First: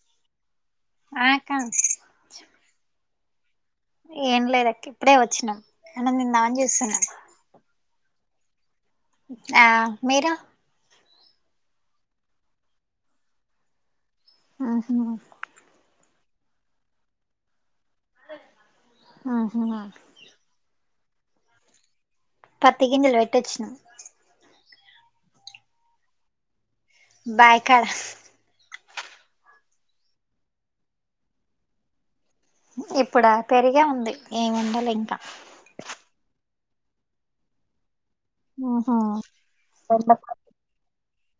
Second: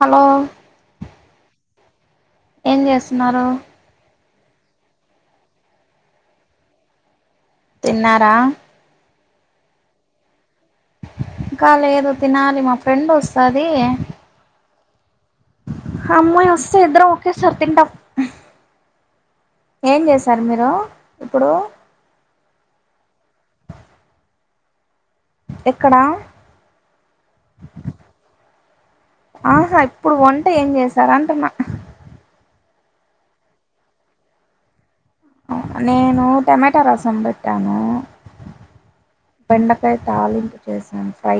Hello ఆ అక్క ఏం చేస్తున్నారు ఏం లేదు అక్క ఇప్పుడే వచ్చినాం అన్నం తిందామని చూస్తున్నా తిన్నారా ఆ మీరు ఇంకా లేదు తినాలి మా ఫ్రెండ్ వస్తది ఆహా ఆ అమ్మాయి వస్తే ఇద్దరం ఒకేసారి తింటాం ఉహు ఏం చేశారు మీరు ఇప్పుడు పత్తి గింజలు పెట్టి వచ్చిన ఎక్కడా బాయికాడ ఆహా ఇప్పుడు వంటే ఏం చేశారు అంటున్నా ఇప్పుడా పెరిగే ఉంది ఏం వండలే ఇంకా నేను టమాటా రసం పెట్టాను ఉహు బెండకాయ తాలింపు చేశాను ఫ్రై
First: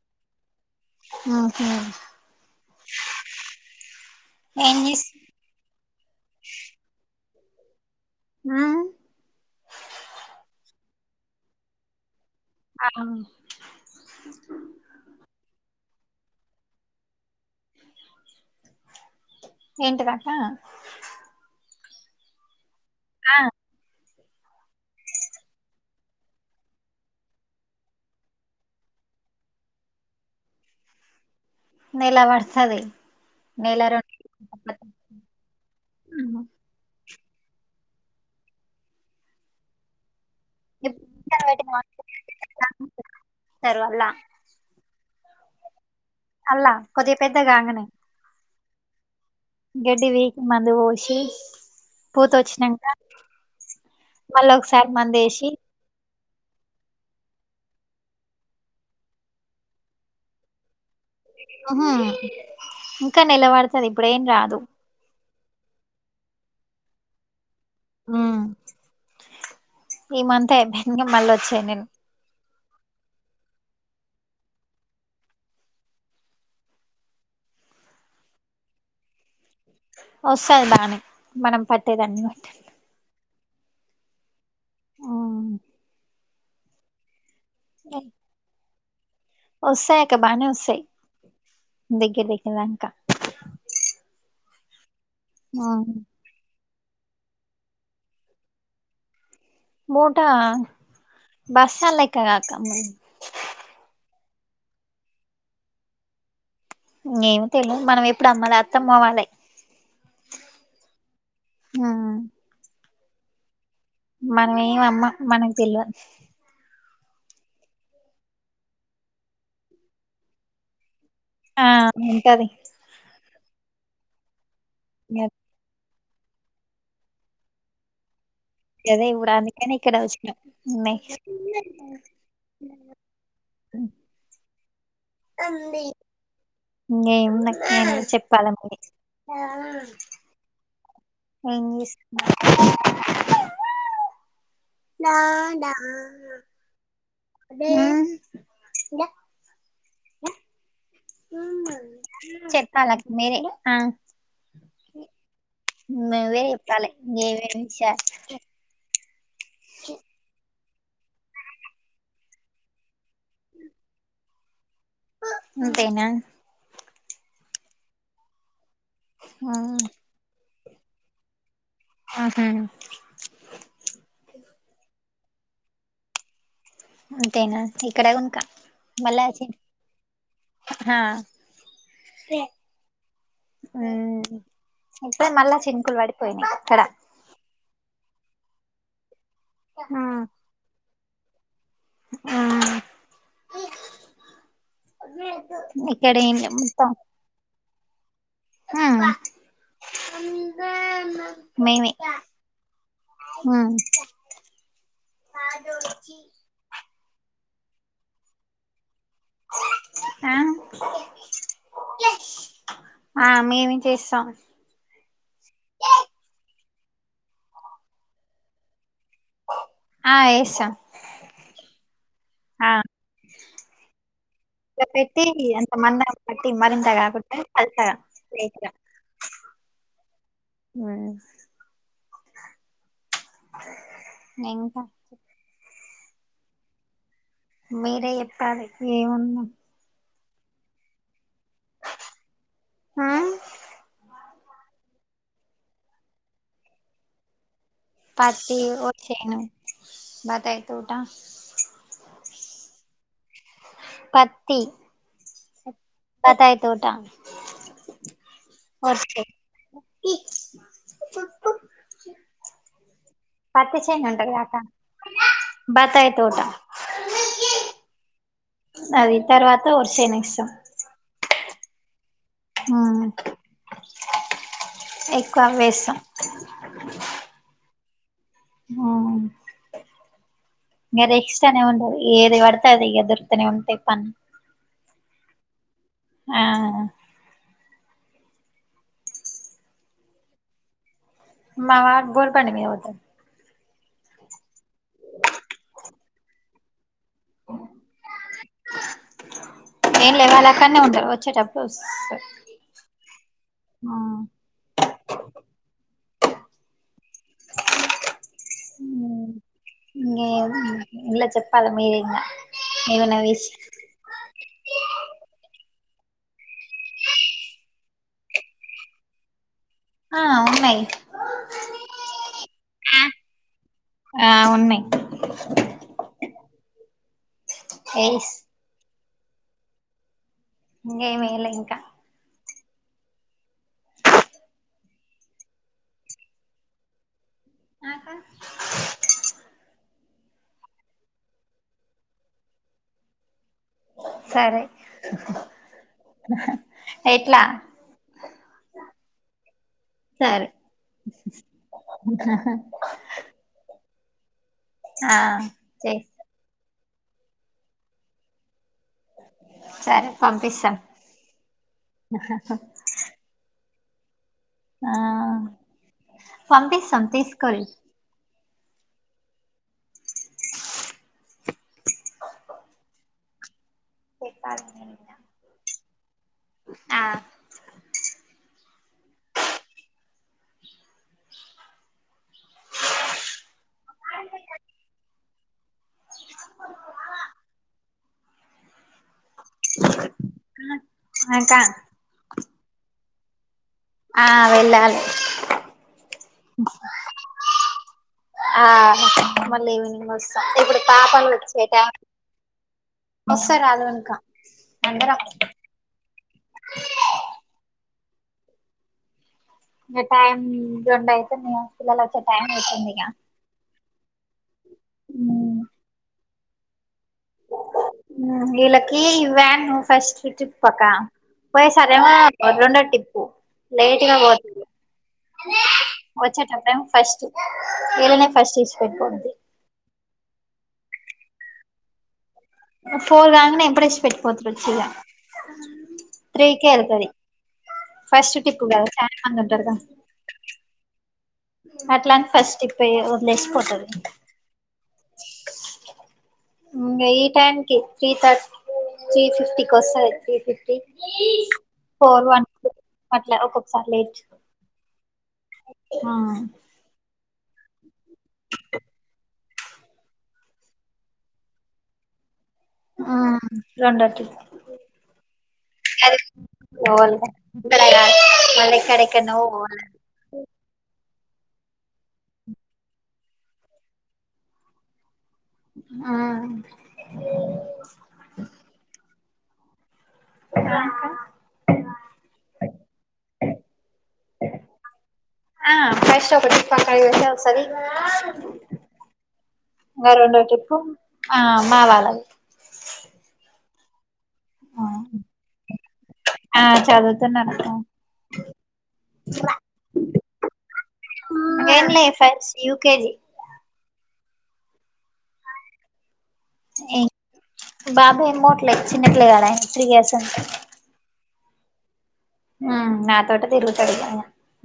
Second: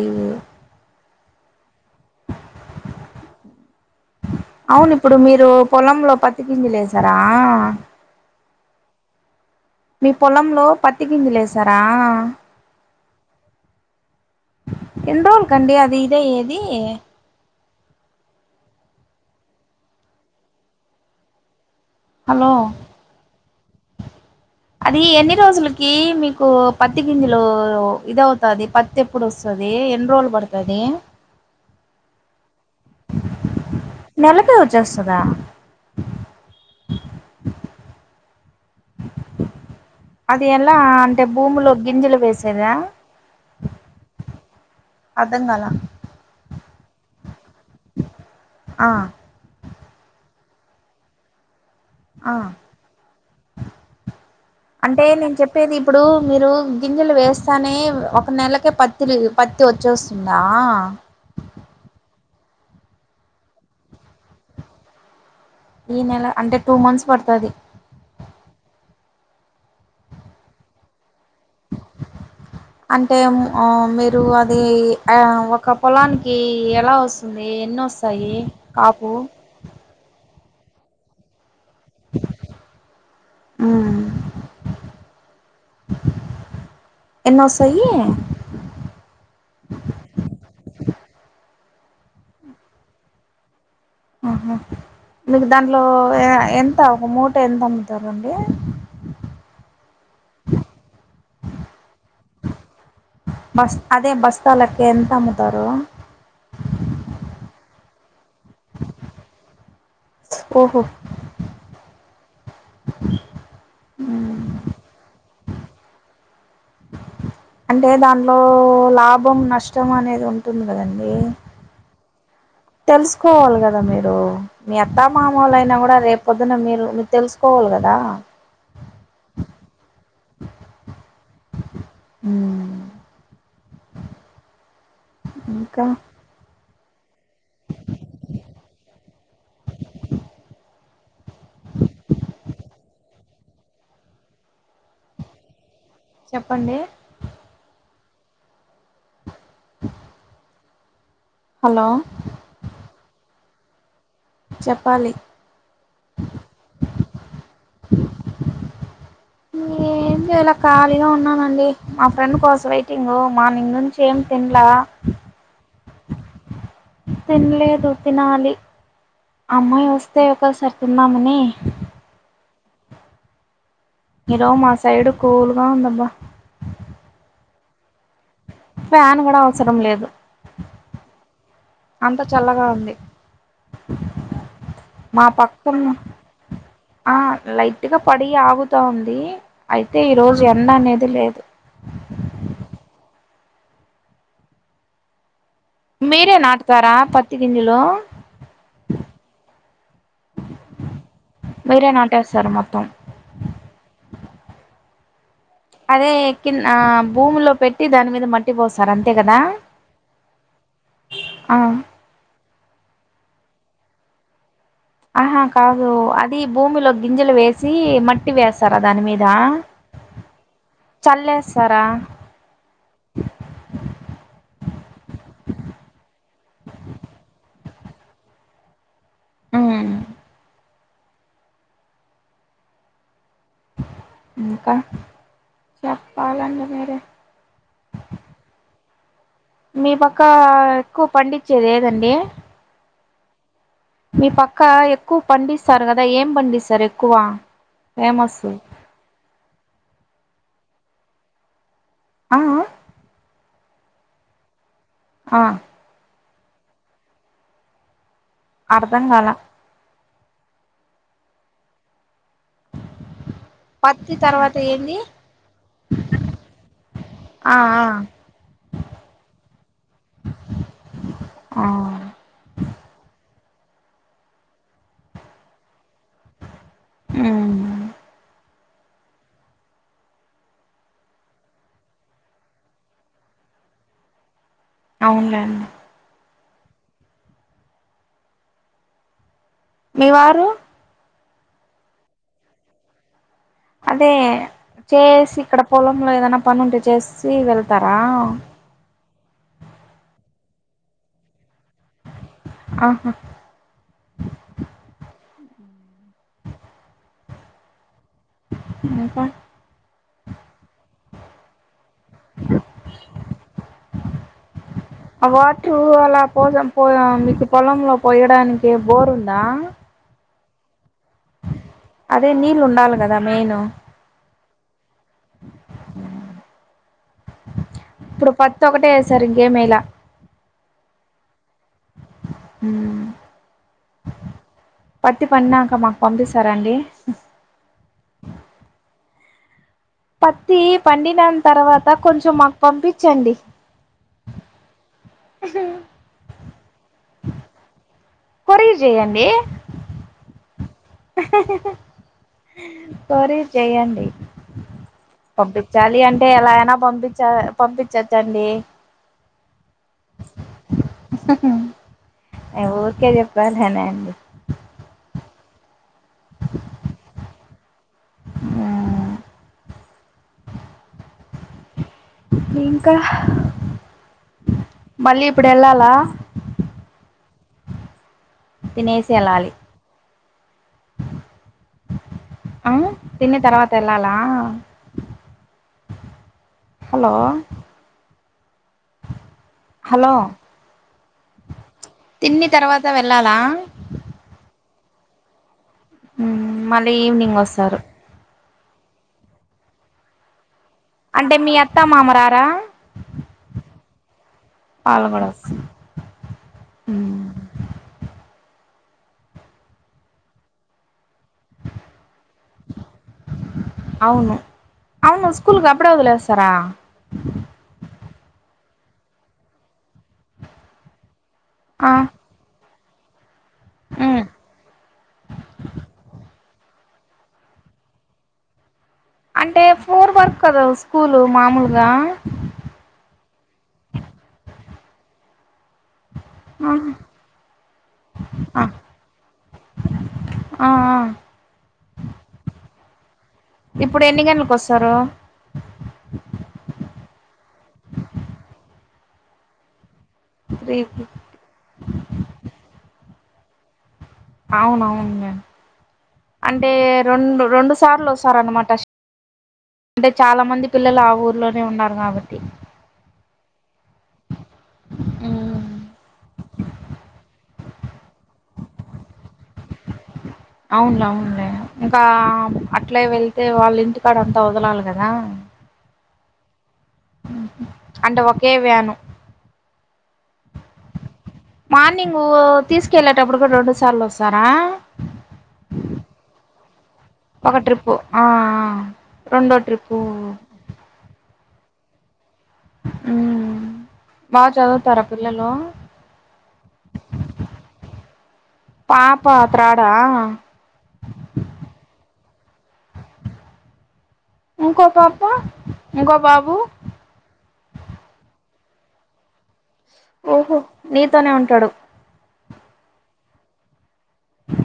ఆహ ఏం అవును చేస్ ఇప్పుడు మీరు పొలంలో పత్తి గింజలు వేశారా ఉ మీ పొలంలో పత్తిగింజలు లేసారా అవును ఎన్ని రోజులకండి అది ఇదయ్యేది ఏంటిదక్కా హలో ఆ అది ఎన్ని రోజులకి మీకు పత్తి గింజలు ఇదవుతాది పత్ ఎప్పుడు వస్తుంది ఎన్ని రోజులు పడుతుంది నెలపడుతుది నెల రెం నెలకే వచ్చేస్తుందా అది ఎలా అంటే నెల భూమిలో గింజలు వేసేదా తర్వల్ల అర్థం కాలే అల్లా కొద్దిగా పెద్దగాంగనే ఆ గడ్డి వీకి మందు పోసి పూత ఆ వచ్చినాక మళ్ళీ ఒకసారి అంటే మందు నేను వేసి చెప్పేది ఇప్పుడు మీరు గింజలు వేస్తేనే ఒక నెలకే పత్తిలు పత్తి వచ్చేస్తుందా ఇంకా నేలబడుతది ఇప్పుడేం రాదు ఈ నెల అంటే టూ మంత్స్ పడుతుంది ఉ ఈ మంత్ అయిపోయినాక మళ్ళీ వచ్చే నేల అంటే మీరు అది ఒక పొలానికి ఎలా వస్తుంది ఎన్ని వస్తు స్తాయి కాపు వస్తాది బానే మనం పట్టేదాన్ని బట్టి ఆ ఉమ్, ఎలా వ స్తాయి వస్తాయక్క బాగానే వస్తాయి దగ్గర దగ్గరదాకా ఆహా మీకు దానిలో ఎంత ఒక మో ట ఎంతముతారండి మూట బస్లైక్క కాక్క బస్ అదే బస్ స్థాలెక్క ఎంత అమ్ముతారు ఏమి తెలిదు మనం ఎప్పుడు అమ్మాలే అత్తమ్మ వాళ్లే ఓహో ఆ మనమేమి అమ్మ మనకు తెలివదు అంటే దాంట్లో లాభం నష్టం అనేది ఉంటుంది కదండీ ఆ ఉంటది తెలుసుకోవాలి కదా మీరు మీ అత్తా మామలు అయినా కూడా రేపు పొద్దున్న మీరు మీరు తెలుసుకోవాలి కదా ఇంగదే ఇప్పుడు అందుకనే ఇక్కడ వచ్చిన ఉన్నాయి మ్మ్ ఇంగేమున్నాయి ఏదైనా చెప్పాల మీరే ఏం చెస్ నా చెప్పండి మ్మ్ హలో ప్పాల మీరే మ్మ్ చెప్పాలి నువ్వే చెప్పాలే ఏవైనా విషయాలు ఏం చేయలా ఖాళీగా ఉన్నానండి మా ఫ్రెండ్ కోస వెయిటింగ్ మార్నింగ్ నుంచి ఏం తిన్లా అంతేనా తినలేదు తినాలి అమ్మాయి వస్తే ఒకసారి తిన్నామని మ్మ్ హు ఈరోజు మా సైడ్ కూల్గా ఉందబ్బా అంతేనా ఇక్కడ గునక ఫ్యాన్ కూడా మళ్ళచ్చి అవసరం లేదు అంత చల్లగా ఉంది మ్మ్ మా ఇప్పుడే మళ్ళా పక్కన చినుకులు పడిపోయినాయి ఇక్కడ ఆ లైట్గా పడి ఆగుతా ఉంది అయితే ఈ రోజు ఎండ అనేది లేదు ఆ మీరే నాటుతర పత్ త్తి గింజలు మీరే నాట్ ఏస్తారు మొత్తం మ్మ్ అదే కిన్ భూమిలో పెట్టి దాని మీద మట్ ట్టి పోస్తారు అంతే కదా ఆ ఓకే ఆ మేమే చేస్తాం ఆహా కాదు అది భూమిలో గింజలు వేసి మట్ టి వేస్తారా దాని మీద ఆ వేస్తాం చల్లేస్తారా ఆ ఇంగ పెట్టి అంత మందం మట్టి మరింత కాకుండా పలచగా లైటుగా మ్మ్ [unintelligible] ఇంకా చెప్పాలండి మీరే మీరే చెప్పాలే ఏమున్నది మీ పక్క ఎక్కువ పండిచ్చేది ఏదండి మ్మ్ మీ పక్క ఎక్కువ పండిస్తారు కదా ఏం పండిస్తారు ఎక్కువ ఫేమస్ పత్తి ఒట్టిచెను బత్తాయి తోట ఆ పత్తి ఆ బతాయి తోట అర్ధం ఒకే కాల ఈ పత్తి చెన్ ఉంటుందిగాక తర్వాత ఏంది బత్తాయి తోట ఆ ఆ అది తర్వాత వరి సేను ఎస్తాం ఆ ఆ ఎక్కువ వేస్తాం ఉ ఆ ఇంగ రెక్స్ట్ ఎక్స్ట్రానే ఉండదు ఏది పడితే అది ఇగ దొరుతూనే ఉంటాయి పన్ అవునులేండి ఆ మీ వారు మా వారు బోరు పని మీద పోతాడు అదే చేసి ఇక్కడ పొలంలో ఏదైనా పని ఉంటే చేసి వెళ్తారా ఏం లే వాళ్ళ అక్కనే ఉంటారు వచ్చేటప్పుడు వస్త ఆహా ఆ ఇంకా ఇంగేముంది ఎమ్ల చెప్పాల మీరే ఇంగ ఏదనా విష్ ఆ వాటరు అలా పోస పో మీకు పొలంలో పోయడానికి బోరు ఉందా ఆ ఉన్నాయి అదే నీళ్ళు ఉండాల కదా మెయిను ఆ ఉన్నాయి ఎస్ ఇప్పుడు పత్ ఒకటే వేసారు ఇంకేమ్ వేయల ఇంగేం వేయల ఇంకా ఊ పత్తి పడినాక మాకు పంపిస్తారాండి ఆకా పత్తి పండిన తర్వాత కొంచెం మాకు పంపించండి సరే ఎట్లా కొరియర్ చెయండి సరే కొరియర్ చెయ్యండి ఆ చేయి, పంపించాలి అంటే ఎలా అయినా పంపించ పంపించిచ్చండి సరే పంపిస్తాం ఊరికే చెప్ లననా అండి ఆ పంపిస్తాం తీసుకొరి హ్మ్. ఇంకా మళ్ళీ ఇప్పుడు ఎళ్ళాలా ఆ తినేసీ ఎళ్ళాలి ఆ తిన్న తర్వాత ఎళ్ళాలా హలో హలో హాయ్ క్క తిన్ని తర్వాత వెళ్ళాలా ఆ వెళ్ళాలి మ్మ్ మళ్ళీ ఈవినింగ్ వస్తారు ఆ మళ్ళీ ఈవినింగ్ వస్తాం ఇప్పుడు పాపలు అంటే మీ వచ్చె అత్త టై మామ రారా వస్తరాలు ఇంక వాళ్ళు అందరం కూడా వస్తారు హ్మ్ మీ టైమ్ రెండు అయితే మీ పిల్లలోచ్చే టైం వతుంది ఇక అవును స్కూలు అప్పుడే వదిలేస్తారా వీళ్ళకి ఇవ్యాను ఫస్ట్ ట్రిప్ అక్క పోయ్నా ఆ సరేమో రెండో టిప్పు లేట్గా హ్మ్ పోతుంది వచ్చేటప్పుడేమో ఫస్ట్ వీళ్లనే ఫస్ట్ విడిచి పెట్టి పోతుంది అంటే ఫ్లోర్ వర్కి కదా స్కూలు మామూలుగా పోర్గాంగ్నే ఇప్పుడ్ ఇడిచి పెట్ పోతురుచ్చ ఇగ త్రీ కే ఆహా! వెళ్తుంది ఫస్ట్ ఆ టిప్పు కాదు శాంమంగ్ ఉంటారు కదా ఆ అట్లాంటి ఫస్ట్ ట్రిప్ వేయరు వదిలేసి పోతాడు ఇప్పుడు ఎన్ని గంటలకు వస్తారు ఈ టైం కే త్రీ థర్టీ త్రీ ఫిఫ్టీకి వస్తది three fifty three four one అట్ల ఒక్కొక్కసారి లేట్ అవునవును ఆ అంటే రెండు రెండు సార్లు వస్తారన్నమాట అంటే చాలా మంది పిల్లలు ఆ ఊర్లోనే ఉన్నారు కాబట్టి ఆ రెండో ట్రిప్ మల్లెక్కడెక్కడో పోవాలి అవున అవునులే ఇంకా అట్లా వెళ్తే వాళ్ళ ఇంటికాడ అంతా వదలాలి కదా ఆ అంటే ఒకే వ్యాను కా మార్నింగు తీసుకెళ్ళేటప్పుడు కూడా రెండు సార్లు వస్తారా ఆ ఫస్ట్ ఒకటి ట్రిప్ అక్కడ వస్తే ఒక వస్తది ట్రిప్పు ఆ రెండో ట్రిప్పు ఇంకా రెండో ట్రిప్పు చెప్పు ఆ మావాళ్లే ఊ బాగా చదువుతారా పిల్లలు ఆ చదువుతున్నారు పాప థర్డ్ ఆ ఏం లేదు ఫస్ట్ యూకేజీ ఇంకో పాప ఇంకో బాబు ఏ బాబు ఏం చదవట్లే చిన్నపిల్లగాడు త్రీ ఇయర్స్ అంతే ఓహో నీతోనే ఉంటాడు ఉమ్ నాతోటే తిరుగుతాడు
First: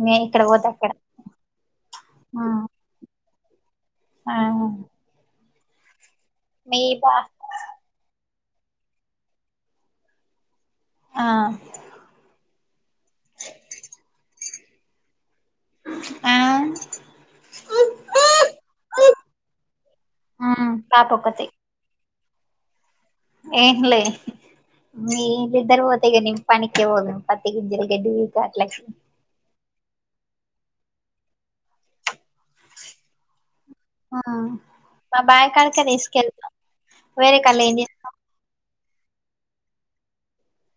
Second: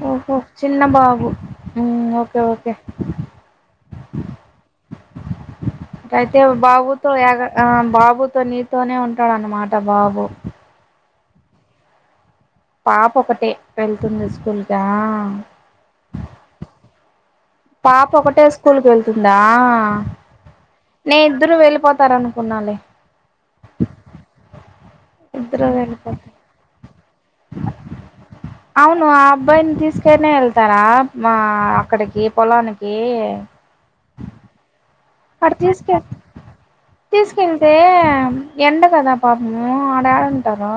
నే ఓహో ఇక్కడ పోతే చిన్న అక్కడ బాబు హ్మ్ ఓకే ఓకే ఆ అటయితే ఓ మీ బాబుతో బా ఎగ ఆ బాబుతో నీతోనే ఉంటాడు అన్నమాట బాబు ఆ పాప ఒకటే వెళ్తుంది స్కూల్ కా ఆహ్ పాప ఒకటే స్కూల్కి వెళ్తుందా హమ్ నేను ఇద్దరు వెళ్ళిపోతారు అనుకున్నాలే ఏన్లే ఇద్దరు వీళ్ళిద్దరూ పోతే వెళ్ళిపోతారు నేను ఇంకా పనికి పోదును పత్తి గింజల గడ్డి దాంట్లకి ఆ అవును అబ్బాయిని తీసుకు తీసుకునే వెళ్తారా మా అక్కడికి పొలానికి ఆ అక్కడ తీసుకెళ్ వేరే కాళ్ళు తీసుకెళ్తే ఏం చేస్తాం ఎండ కదా పాపము వాడు ఏడుస్తాడు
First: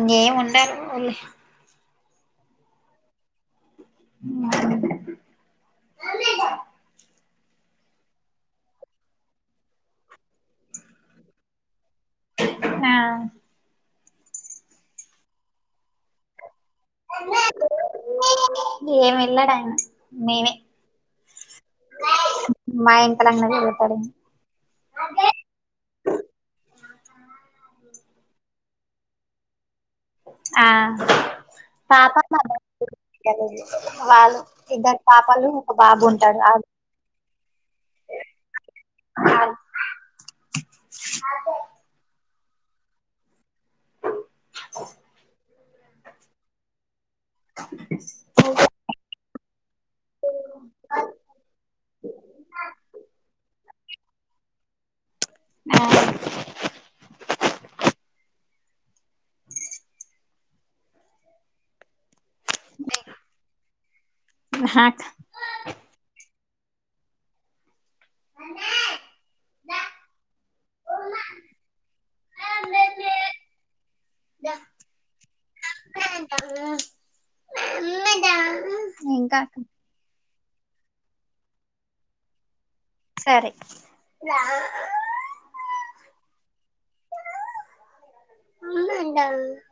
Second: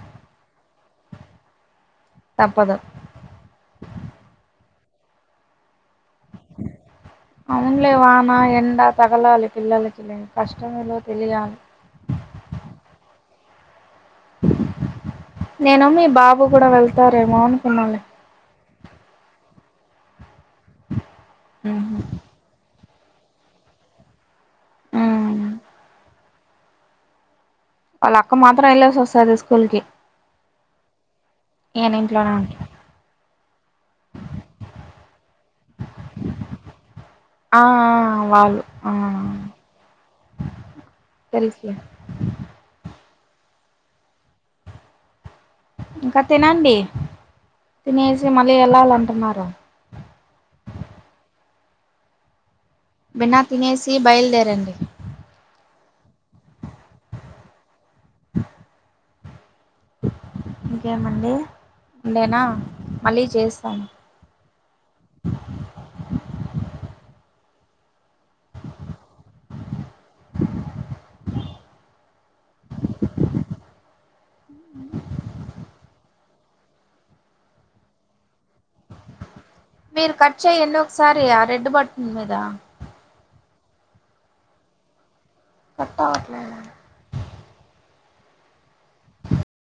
ఇకేము ఉండారులే తప్పదు ఊ అవునులే వాన ఎండ తగలాలి పిల్లలకి కష్టమేమిటో తెలియాలి ఆ నేను మీ బాబు కూడా వెళ్తారేమో అనుకున్నాలే ఏమి వెళ్ళాడాయన మేమే ఊహ మా వెనకాల వెనకాలనే తిరుగుతాడు ఉమ్ వాళ్ళ అక్క మాత్రం వెళ్ళేసి వస్తది స్కూల్ కి ఆ ఈయన పాప [unintelligible] ఇంట్లోనే ఉంటాడు వాళ్ళు ఇద్దరు పాపలు ఒక బాబు ఉంటారు ఆ వాళ్ళు ఆ తెలుసులే ఇంకా తినండి తినేసి మళ్ళీ వెళ్ళాలంటున్నారు బిన తినేసి బయలుదేరండి ఆ ఇంకేమండి నేనా మళ్ళీ చేస్తాను హక అ వా ఇంకా మీరు కట్ చేయన్న ఒకసారి ఆ రెడ్ బటన్ మీద సరే కట్ అవ్వట్లేదు ఉంట [unintelligible]